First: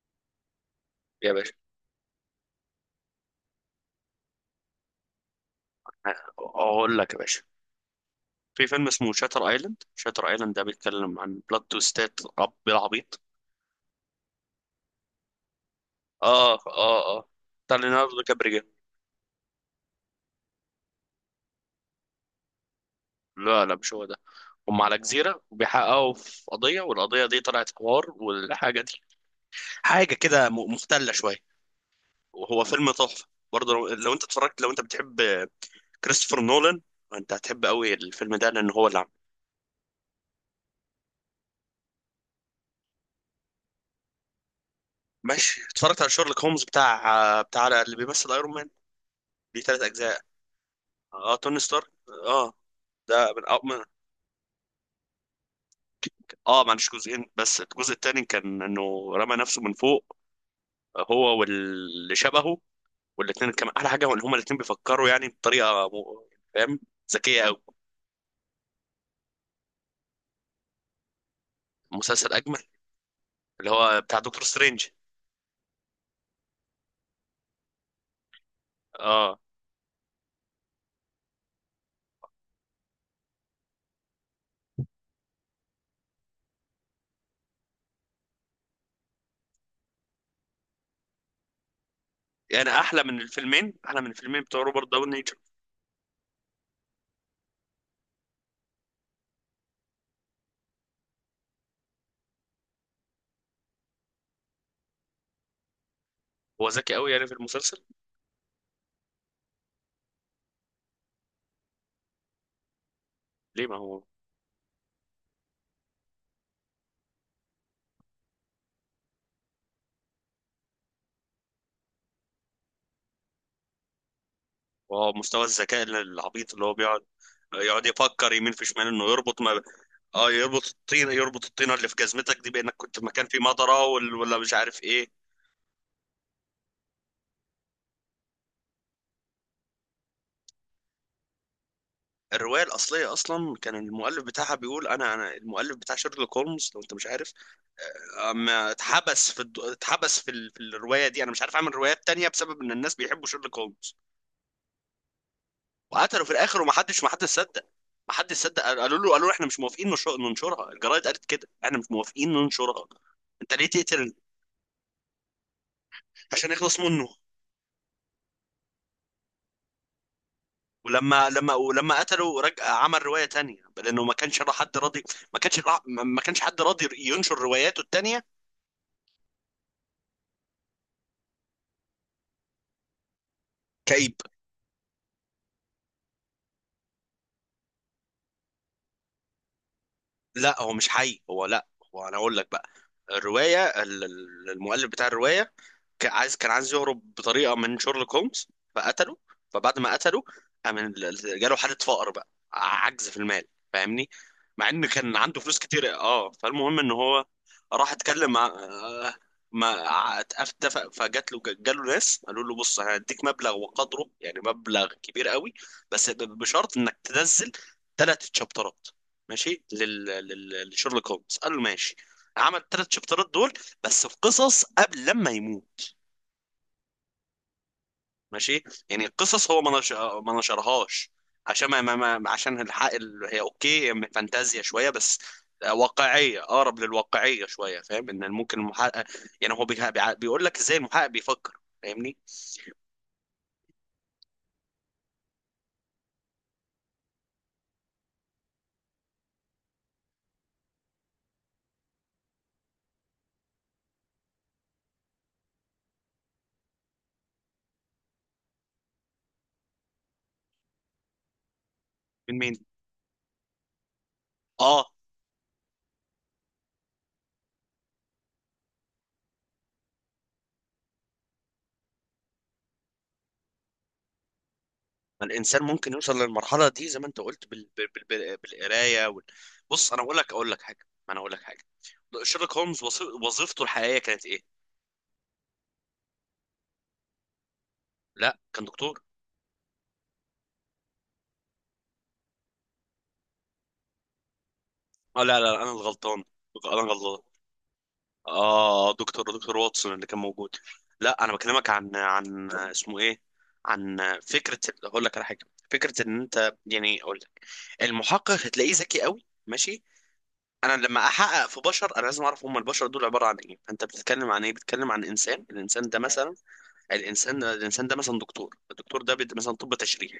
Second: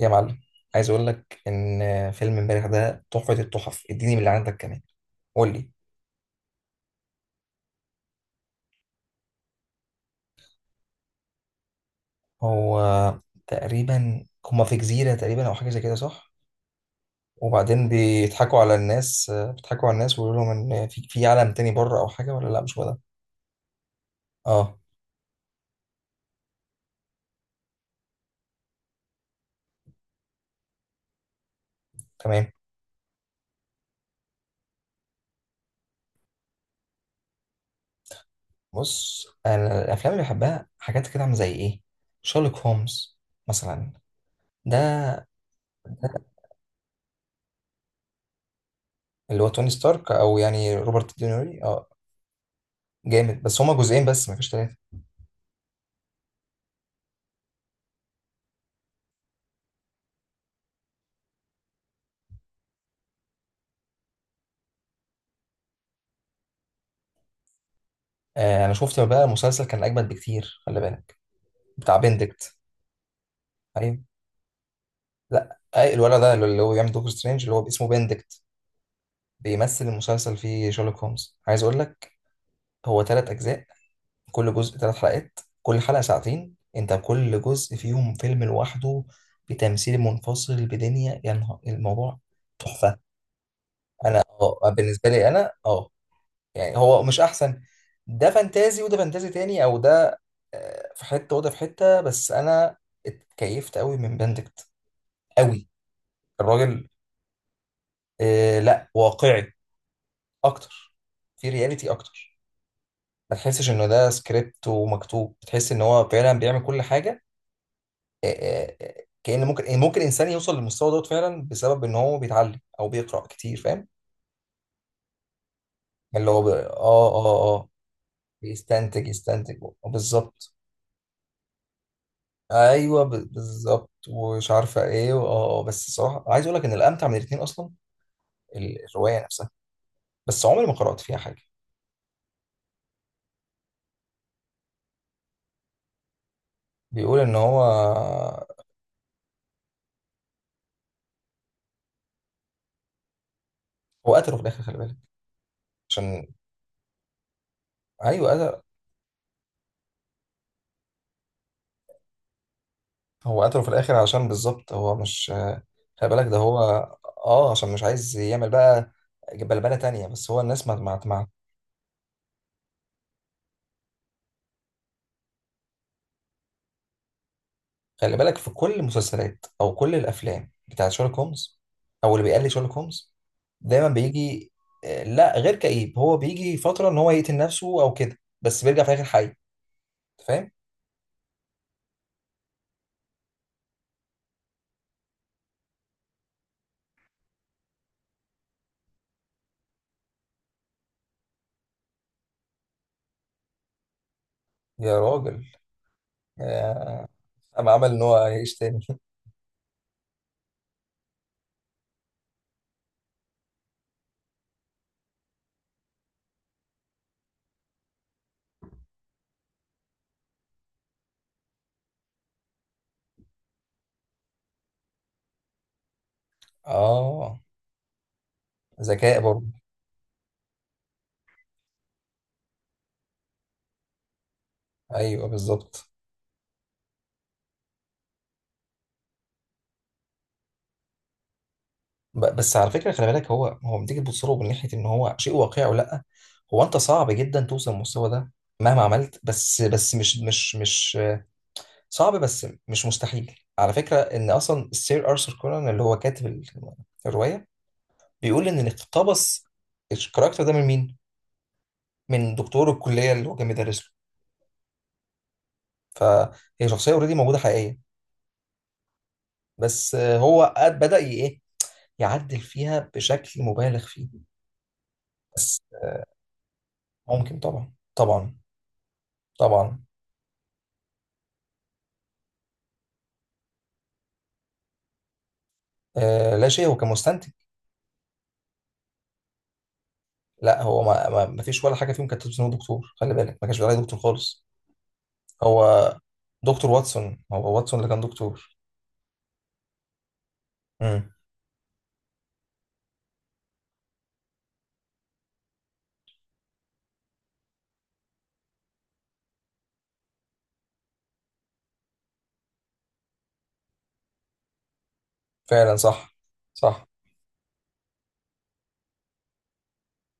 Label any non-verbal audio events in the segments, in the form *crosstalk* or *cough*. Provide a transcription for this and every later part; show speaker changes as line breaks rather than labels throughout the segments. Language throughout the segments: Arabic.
يا معلم، عايز اقول
يا
لك
باشا،
ان فيلم امبارح ده تحفة التحف. اديني من اللي عندك كمان. قول لي.
اقول لك يا باشا، في فيلم اسمه شاتر ايلاند. شاتر ايلاند ده بيتكلم عن بلوت تويستات رب
هو
العبيط.
تقريبا هما في جزيرة تقريبا او حاجة زي كده، صح؟
اه، اه، اه. بتاع
وبعدين
ليوناردو
بيضحكوا
كابريجا.
على الناس، بيضحكوا على الناس ويقولوا لهم ان في عالم تاني بره او حاجة، ولا لا مش هو ده؟
لا، لا، مش هو ده.
اه،
هم على جزيرة وبيحققوا في قضية، والقضية دي طلعت حوار، والحاجة دي حاجة كده مختلة شوية،
تمام.
وهو فيلم تحفة. برضه لو انت اتفرجت، لو انت بتحب كريستوفر نولان، انت هتحب قوي الفيلم ده لان هو اللي عامله.
بص، انا الافلام اللي بحبها حاجات كده عاملة زي ايه؟ شارلوك هومز مثلا، ده
ماشي، اتفرجت على شيرلوك هومز بتاع اللي بيمثل ايرون مان.
اللي هو
دي
توني
ثلاث
ستارك،
اجزاء.
او يعني روبرت
اه، توني
دينيري، اه.
ستارك. اه. ده
جامد،
من
بس
أو
هما
من.
جزئين بس، مفيش تلاتة.
اه، ما عنديش جزئين، بس الجزء الثاني كان انه رمى نفسه من فوق، هو واللي شبهه. والاثنين كان احلى حاجه ان هما الاثنين بيفكروا يعني بطريقه فاهم، ذكيه قوي.
انا شفت بقى مسلسل كان اجمد بكتير، خلي بالك، بتاع
مسلسل
بندكت.
اجمل، اللي
ايوه.
هو بتاع دكتور سترينج.
لا، أي الولد ده اللي هو بيعمل دكتور سترينج اللي هو اسمه بندكت،
اه،
بيمثل المسلسل فيه شارلوك هومز. عايز اقول لك، هو 3 اجزاء، كل جزء 3 حلقات، كل حلقه ساعتين. انت كل جزء فيهم فيلم لوحده بتمثيل منفصل، بدنيا يا نهار الموضوع.
يعني
تحفه.
احلى من الفيلمين، احلى من
انا
الفيلمين
اه
بتوع روبرت
بالنسبه
داوني
لي
جر.
انا اه، يعني هو مش احسن. ده فانتازي وده فانتازي تاني، او ده في حته وده في حته، بس انا اتكيفت قوي من بندكت، قوي،
هو
الراجل.
ذكي قوي يعني في المسلسل.
آه لا، واقعي اكتر، في رياليتي اكتر. ما
ليه؟
تحسش
ما
انه
هو
ده سكريبت ومكتوب، تحس ان هو فعلا بيعمل كل حاجه. كأن ممكن ممكن انسان يوصل للمستوى دوت فعلا بسبب ان هو بيتعلم او بيقرأ كتير، فاهم؟
هو مستوى الذكاء
اللي هو ب...
العبيط اللي هو بيقعد
اه اه اه
يقعد يفكر يمين في شمال، انه
بيستنتج،
يربط
يستنتج،
ما. اه
بالظبط.
يربط الطين، يربط الطينه اللي في جزمتك دي بانك كنت
ايوه
في مكان فيه مطره،
بالظبط،
ولا
ومش
مش
عارفه
عارف ايه.
ايه بس الصراحه عايز اقول لك ان الامتع من الاثنين اصلا الروايه نفسها، بس عمري ما قرات فيها حاجه.
الروايه الاصليه اصلا كان المؤلف بتاعها بيقول: انا المؤلف بتاع شيرلوك هولمز، لو انت مش
بيقول
عارف.
ان هو،
اما اتحبس في الد... اتحبس في, ال... في الروايه دي انا مش عارف اعمل روايات تانية بسبب ان الناس بيحبوا شيرلوك هولمز.
هو قتله في الاخر، خلي بالك،
وقتلوا
عشان.
في الاخر، ومحدش صدق.
ايوه،
محدش
قتل.
صدق، قالوا له احنا مش موافقين ننشرها. الجرايد قالت كده: احنا مش موافقين ننشرها.
هو
انت
قتله
ليه
في الاخر
تقتل؟
عشان بالظبط هو مش. خلي بالك ده
عشان
هو.
يخلص منه.
اه، عشان مش عايز يعمل بقى بلبله تانية، بس هو الناس ما.
ولما قتله رجع عمل رواية تانية لأنه ما كانش حد راضي. ما كانش حد راضي ينشر رواياته
خلي
التانية.
بالك، في كل المسلسلات او كل الافلام بتاعت شارلوك هومز او اللي بيقلد شارلوك هومز، دايما
كئيب.
بيجي. لا، غير كئيب، هو بيجي فتره ان هو يقتل نفسه او كده، بس بيرجع في الاخر حي. أنت فاهم؟
لا، هو مش حي، هو لا. هو، أنا أقول لك بقى، الرواية المؤلف بتاع الرواية كان عايز يهرب بطريقه من شيرلوك هولمز فقتله. فبعد ما قتله قام جاله حاله فقر، بقى عجز في المال. فاهمني؟ مع ان
يا
كان عنده
راجل،
فلوس كتير. اه،
يا،
فالمهم ان هو
اما عمل
راح
ان هو
اتكلم مع،
يعيش تاني.
ما اتفق. فجات له، جاله ناس قالوا له: بص، انا هديك مبلغ وقدره، يعني مبلغ كبير قوي، بس بشرط انك تنزل ثلاث شابترات. ماشي لشيرلوك هولمز. قال له ماشي. عمل ثلاث شابترات دول، بس في قصص قبل لما يموت.
*laughs* اه،
ماشي. يعني
ذكاء برضه.
القصص هو ما نشرهاش عشان عشان الحق هي اوكي، من فانتازيا شويه بس،
ايوه، بالظبط.
واقعيه، اقرب للواقعيه شويه. فاهم ان ممكن المحقق، يعني هو بيقول لك ازاي المحقق بيفكر. فاهمني؟
بس على فكره، خلي بالك هو، لما تيجي تبص له من ناحيه ان هو شيء واقعي او لا، هو انت صعب جدا توصل للمستوى ده مهما عملت، بس بس مش صعب، بس مش مستحيل. على فكرة ان اصلا السير ارثر كونان اللي هو كاتب الرواية، بيقول ان اللي اقتبس الكاركتر ده من مين؟ من
من مين؟
دكتور الكلية اللي هو كان بيدرس له.
اه.
فهي شخصية اوريدي موجودة حقيقية، بس هو قد- بدأ ي- ايه يعدل فيها بشكل مبالغ فيه.
ما
بس
الانسان ممكن يوصل للمرحله دي زي ما انت
ممكن،
قلت
طبعا طبعا
بالقرايه
طبعا.
بص، انا اقول لك حاجه، ما انا اقول لك حاجه. شيرلوك هولمز وظيفته الحقيقيه كانت ايه؟
آه لا شيء، هو كان مستنتج.
لا، كان دكتور.
لا، هو ما فيش ولا حاجة فيهم كانت تثبت ان هو دكتور، خلي بالك، ما كانش بيقول عليه دكتور خالص.
اه، لا لا لا، انا
هو
الغلطان.
دكتور
انا غلطان.
واتسون، هو واتسون اللي كان دكتور.
اه، دكتور واتسون اللي كان موجود.
مم.
لا، انا بكلمك عن اسمه ايه، عن فكره. اقول لك على حاجه. فكره ان انت، يعني اقول لك، المحقق هتلاقيه ذكي قوي. ماشي، انا لما احقق في بشر، انا لازم اعرف هم البشر دول عباره عن ايه. فانت بتتكلم عن ايه؟ بتتكلم عن انسان.
فعلا،
الانسان ده
صح
مثلا،
صح.
الانسان الانسان ده مثلا دكتور، الدكتور ده مثلا طب تشريح.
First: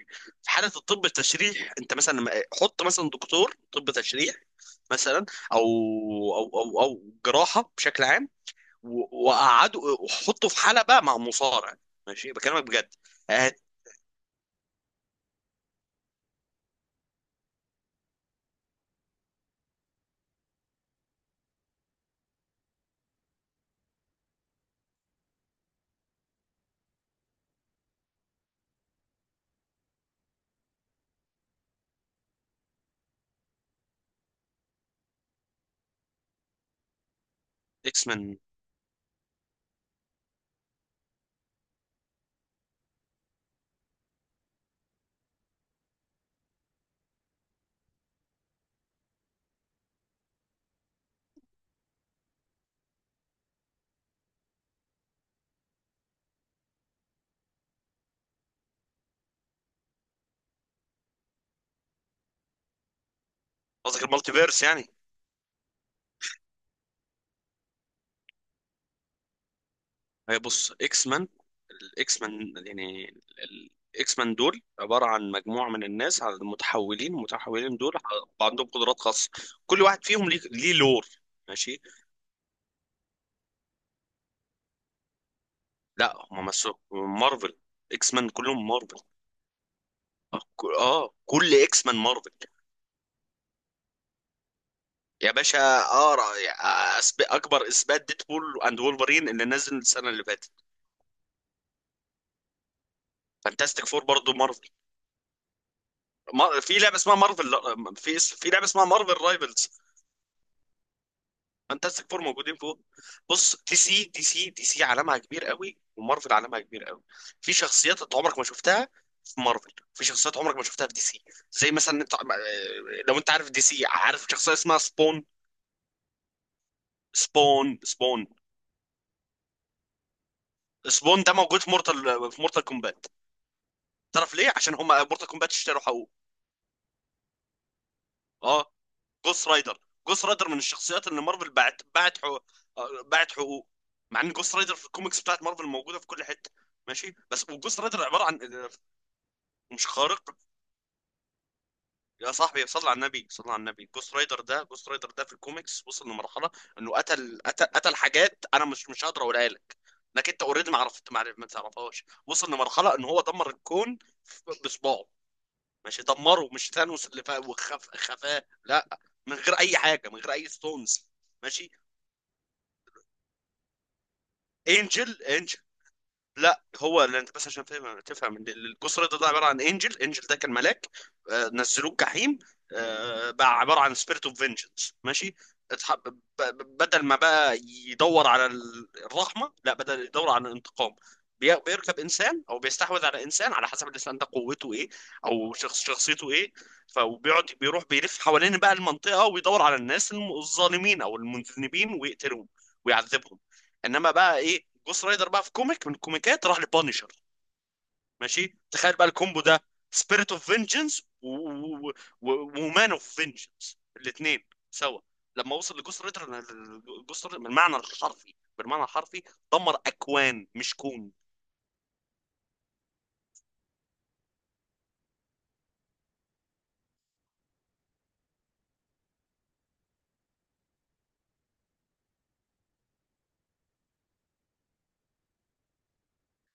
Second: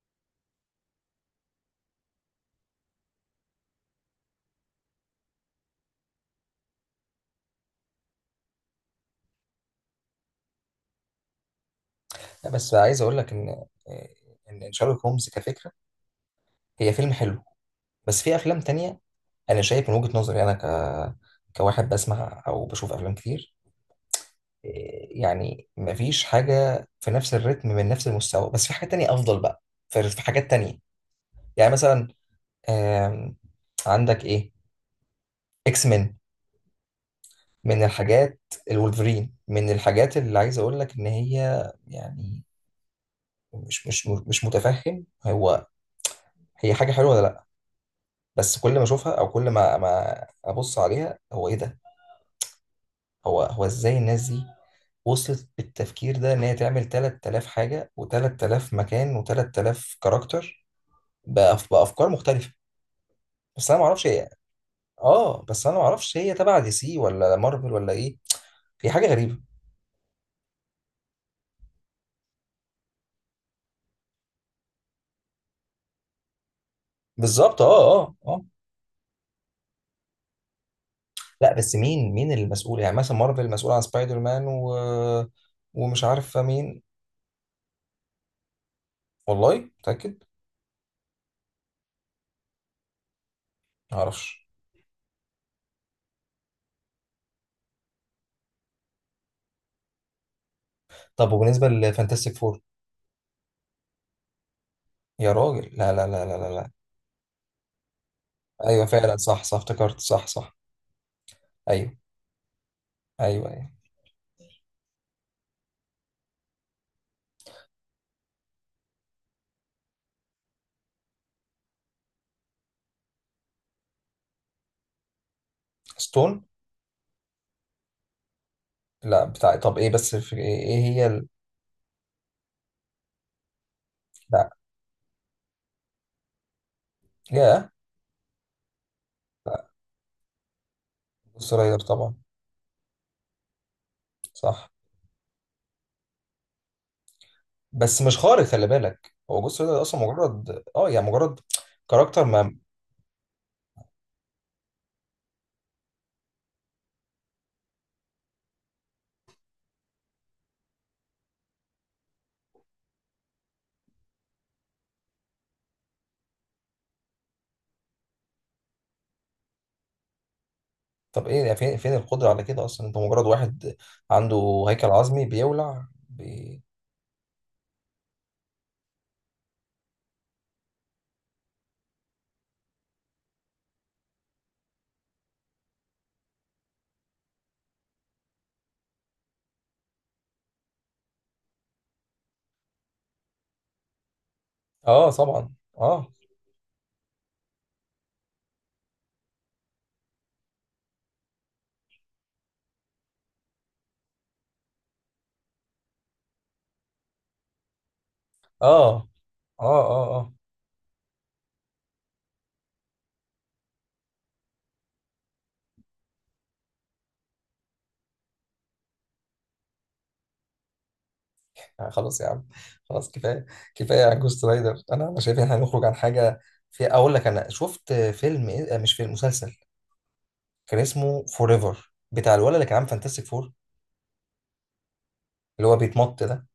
في حاله الطب التشريح، انت مثلا حط مثلا دكتور طب تشريح، مثلا، او جراحه بشكل عام، وقعدوا وحطوا في حلبة مع مصارع. ماشي،
لا،
بكلمك
بس
بجد.
عايز اقول لك
هات.
ان إن شارلوك هومز كفكره، هي فيلم حلو، بس في افلام تانية انا شايف من وجهه نظري انا كواحد بسمع او بشوف افلام كتير، يعني مفيش حاجه في نفس الريتم من نفس المستوى، بس في حاجه تانية افضل بقى، في في حاجات تانية. يعني مثلا، آم، عندك ايه، اكس مان، من
اكس مان؟
الحاجات، الولفرين، من الحاجات اللي عايز اقول لك ان هي، يعني مش متفهم هو هي حاجه حلوه ولا لا. بس كل ما اشوفها او كل ما ابص عليها، هو ايه ده؟ هو ازاي الناس دي وصلت بالتفكير ده ان هي تعمل 3000 حاجه و3000 مكان و3000 كاركتر بافكار مختلفه. بس انا ما
قصدك
اعرفش هي،
المالتي فيرس يعني.
اه بس انا ما اعرفش هي تبع دي سي ولا مارفل ولا ايه، هي حاجه غريبه.
هي بص، اكس مان، الاكس مان يعني الاكس مان دول عبارة عن مجموعة من الناس، على المتحولين.
بالظبط،
المتحولين دول عندهم قدرات خاصة، كل واحد فيهم ليه لور.
لا بس
ماشي،
مين المسؤول؟ يعني مثلا مارفل مسؤول عن سبايدر مان و... ومش
لا،
عارف
هم مسوا
مين.
مارفل. اكس مان كلهم مارفل.
والله متاكد؟
اه، كل اكس مان مارفل.
ما اعرفش.
يا باشا اقرا، اكبر اثبات ديدبول اند وولفرين اللي نزل السنه اللي فاتت.
طب وبالنسبه لفانتاستيك فور؟
فانتاستيك فور برضه مارفل.
يا راجل، لا لا لا لا لا لا.
في لعبه اسمها مارفل، في لعبه اسمها
ايوه
مارفل
فعلا، صح صح،
رايفلز،
افتكرت، صح صح. ايوه
فانتاستيك فور موجودين فوق.
ايوه
بص،
ايوه.
دي سي عالمها كبير قوي، ومارفل عالمها كبير قوي. في شخصيات انت عمرك ما شفتها في مارفل، في شخصيات عمرك ما شفتها في دي سي. زي مثلا انت، لو انت عارف دي سي، عارف شخصيه اسمها سبون؟
ستون.
سبون، سبون.
لا، بتاع طب ايه، بس في ايه، إيه هي
سبون
ال...؟
ده موجود في مورتال، في مورتال كومبات. تعرف
لا،
ليه؟ عشان هم مورتال كومبات اشتروا حقوق.
يا،
اه، جوست
لا.
رايدر. جوست رايدر من الشخصيات اللي مارفل
جوست رايدر،
باعت
طبعا.
باعت حقوق، باعت حقوق، مع ان جوست
صح.
رايدر في الكوميكس بتاعت مارفل موجوده في كل حته. ماشي، بس وجوست
بس
رايدر
مش
عباره عن،
خارق، خلي بالك، هو جوست رايدر
مش
اصلا
خارق؟
مجرد اه يعني مجرد كاركتر
يا
ما.
صاحبي صلى على النبي، صلى على النبي، جوست رايدر ده، جوست رايدر ده في الكوميكس وصل لمرحله انه قتل، قتل، قتل حاجات انا مش مش هقدر اقولها لك، لكن انت اوريدي ما عرفت، ما تعرفهاش. وصل لمرحله ان هو دمر الكون بصباعه. ماشي، دمره. مش ثانوس اللي فا وخف خفاه، لا. من غير اي حاجه، من غير اي ستونز.
طب ايه يعني؟
ماشي.
فين القدره على كده اصلا؟ انت مجرد واحد عنده هيكل
انجل،
عظمي
انجل.
بيولع بي...
لا، هو اللي انت، بس عشان تفهم، تفهم إن الجسر ده عباره عن، انجل، انجل ده كان ملاك، نزلوه جحيم، بقى عباره عن سبيريت اوف فينجنس. ماشي، بدل ما بقى يدور على الرحمه، لا، بدل يدور على الانتقام. بيركب انسان او بيستحوذ على انسان على حسب الانسان ده قوته ايه،
اه طبعا،
او شخص
اه
شخصيته ايه. فبيقعد بيروح بيلف حوالين بقى المنطقه ويدور على الناس الظالمين او المذنبين ويقتلهم ويعذبهم. انما بقى ايه، جوست رايدر بقى في كوميك من الكوميكات راح لبانيشر. ماشي، تخيل بقى
اه
الكومبو ده:
اه،
سبيريت
اه.
اوف فينجنس ومان اوف فينجنس، الاثنين سوا. لما وصل لجوست رايدر، جوست رايدر بالمعنى الحرفي، بالمعنى الحرفي، دمر اكوان مش كون.
خلاص يا عم، خلاص كفايه، كفايه عن جوست رايدر. انا انا شايف ان احنا نخرج عن حاجه. في اقول لك، انا شفت فيلم إيه؟ مش فيلم، مسلسل، كان اسمه فور ايفر، بتاع الولد اللي كان عامل فانتاستيك فور، اللي هو بيتمط ده.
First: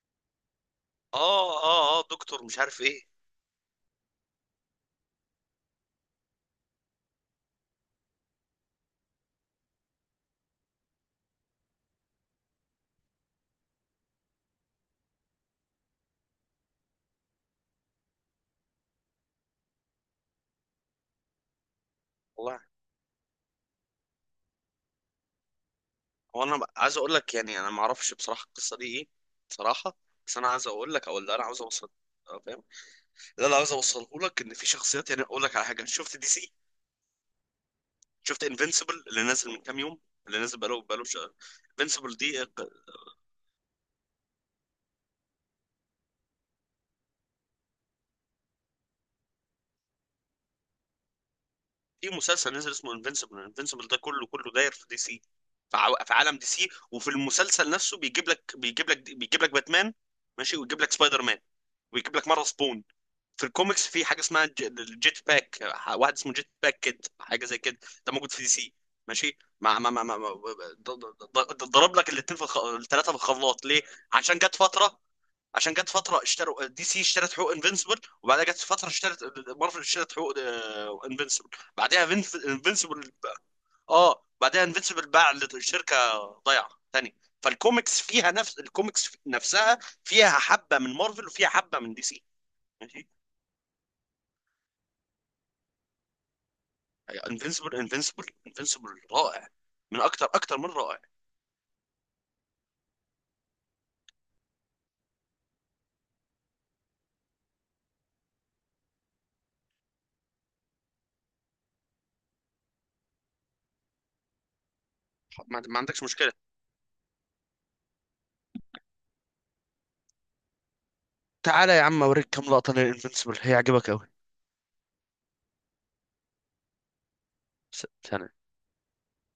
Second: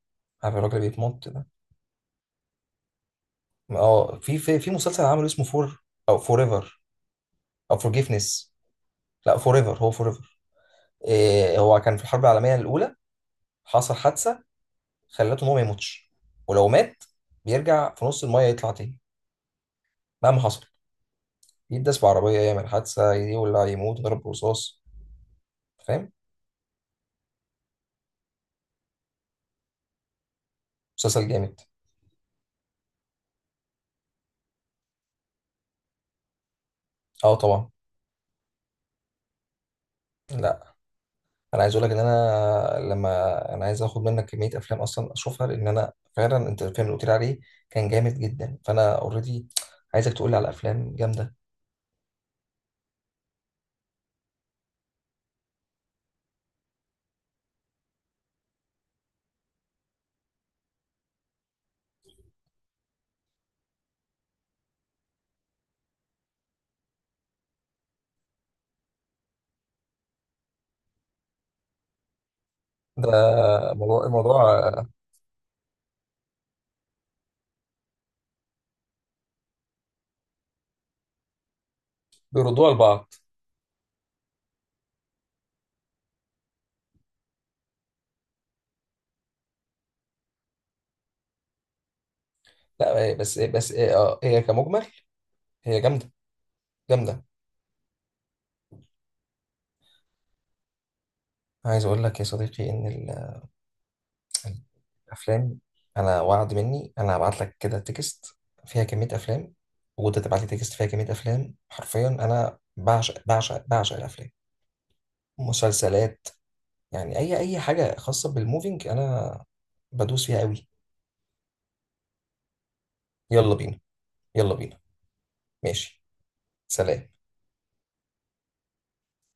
عارف الراجل اللي بيتمط ده؟
اه، اه، اه، دكتور مش عارف ايه.
اه، في مسلسل عمله اسمه فور، او فور ايفر، او فورجيفنس. لا فور ايفر، هو فور ايفر. إيه، هو كان في الحرب العالميه الاولى، حصل حادثه خلته ان هو ما يموتش، ولو مات بيرجع في نص المايه يطلع تاني، مهما حصل. يداس بعربية،
والله،
يعمل حادثة، يولع، يموت، يضرب برصاص. فاهم؟
هو، انا عايز اقول لك يعني انا ما اعرفش بصراحه القصه دي ايه. بصراحه، بس انا عايز اقول لك او
مسلسل
اللي انا
جامد.
عاوز اوصل، فاهم، اللي انا عاوز اوصله لك ان في شخصيات، يعني اقول لك على حاجه. شفت دي سي؟
اه طبعا.
شفت انفينسيبل اللي نازل من كام يوم، اللي نازل
لا
بقاله شهر؟
انا عايز اقول لك ان
انفينسيبل دي،
انا، لما انا عايز اخد منك كمية افلام اصلا اشوفها، لان انا فعلا انت الفيلم اللي قلت لي عليه كان جامد جدا، فانا اوريدي عايزك تقول لي على افلام جامدة.
في مسلسل نازل اسمه انفينسيبل. انفينسيبل ده كله كله داير في دي سي، في عالم دي سي. وفي المسلسل نفسه بيجيب لك باتمان، ماشي، ويجيب لك سبايدر مان، ويجيب لك مره سبون. في الكوميكس في حاجه اسمها الجيت باك، واحد اسمه جيت باك كيد، حاجه زي كده. ده موجود في دي سي. ماشي، ضرب لك الاثنين في
ده
الثلاثه في الخلاط ليه؟
موضوع
عشان جت
الموضوع.
فتره، اشتروا دي سي، اشترت حقوق انفنسبل. وبعدها جت فتره اشترت مارفل، اشترت حقوق انفنسبل. بعدها
بيردوها
انفنسبل،
لبعض.
اه، بعدها انفنسبل باع لشركه ضايعه تاني. فالكوميكس فيها، نفس الكوميكس نفسها فيها حبه من مارفل وفيها حبه من دي سي. ماشي،
لا بس بس، هي كمجمل هي جامدة، جامدة.
انفنسبل رائع، من اكتر، اكتر من رائع.
عايز اقول لك يا صديقي ان ال افلام، انا وعد مني انا هبعت لك كده تكست فيها كميه افلام، وانت تبعت لي تكست فيها كميه افلام. حرفيا انا بعشق بعشق بعشق الافلام،
ما عندكش
مسلسلات،
مشكله.
يعني اي اي حاجه خاصه بالموفينج انا بدوس فيها قوي.
تعالى يا عم اوريك كام لقطه للانفنسبل،
يلا بينا،
هيعجبك قوي.
يلا بينا. ماشي، سلام.
ثانية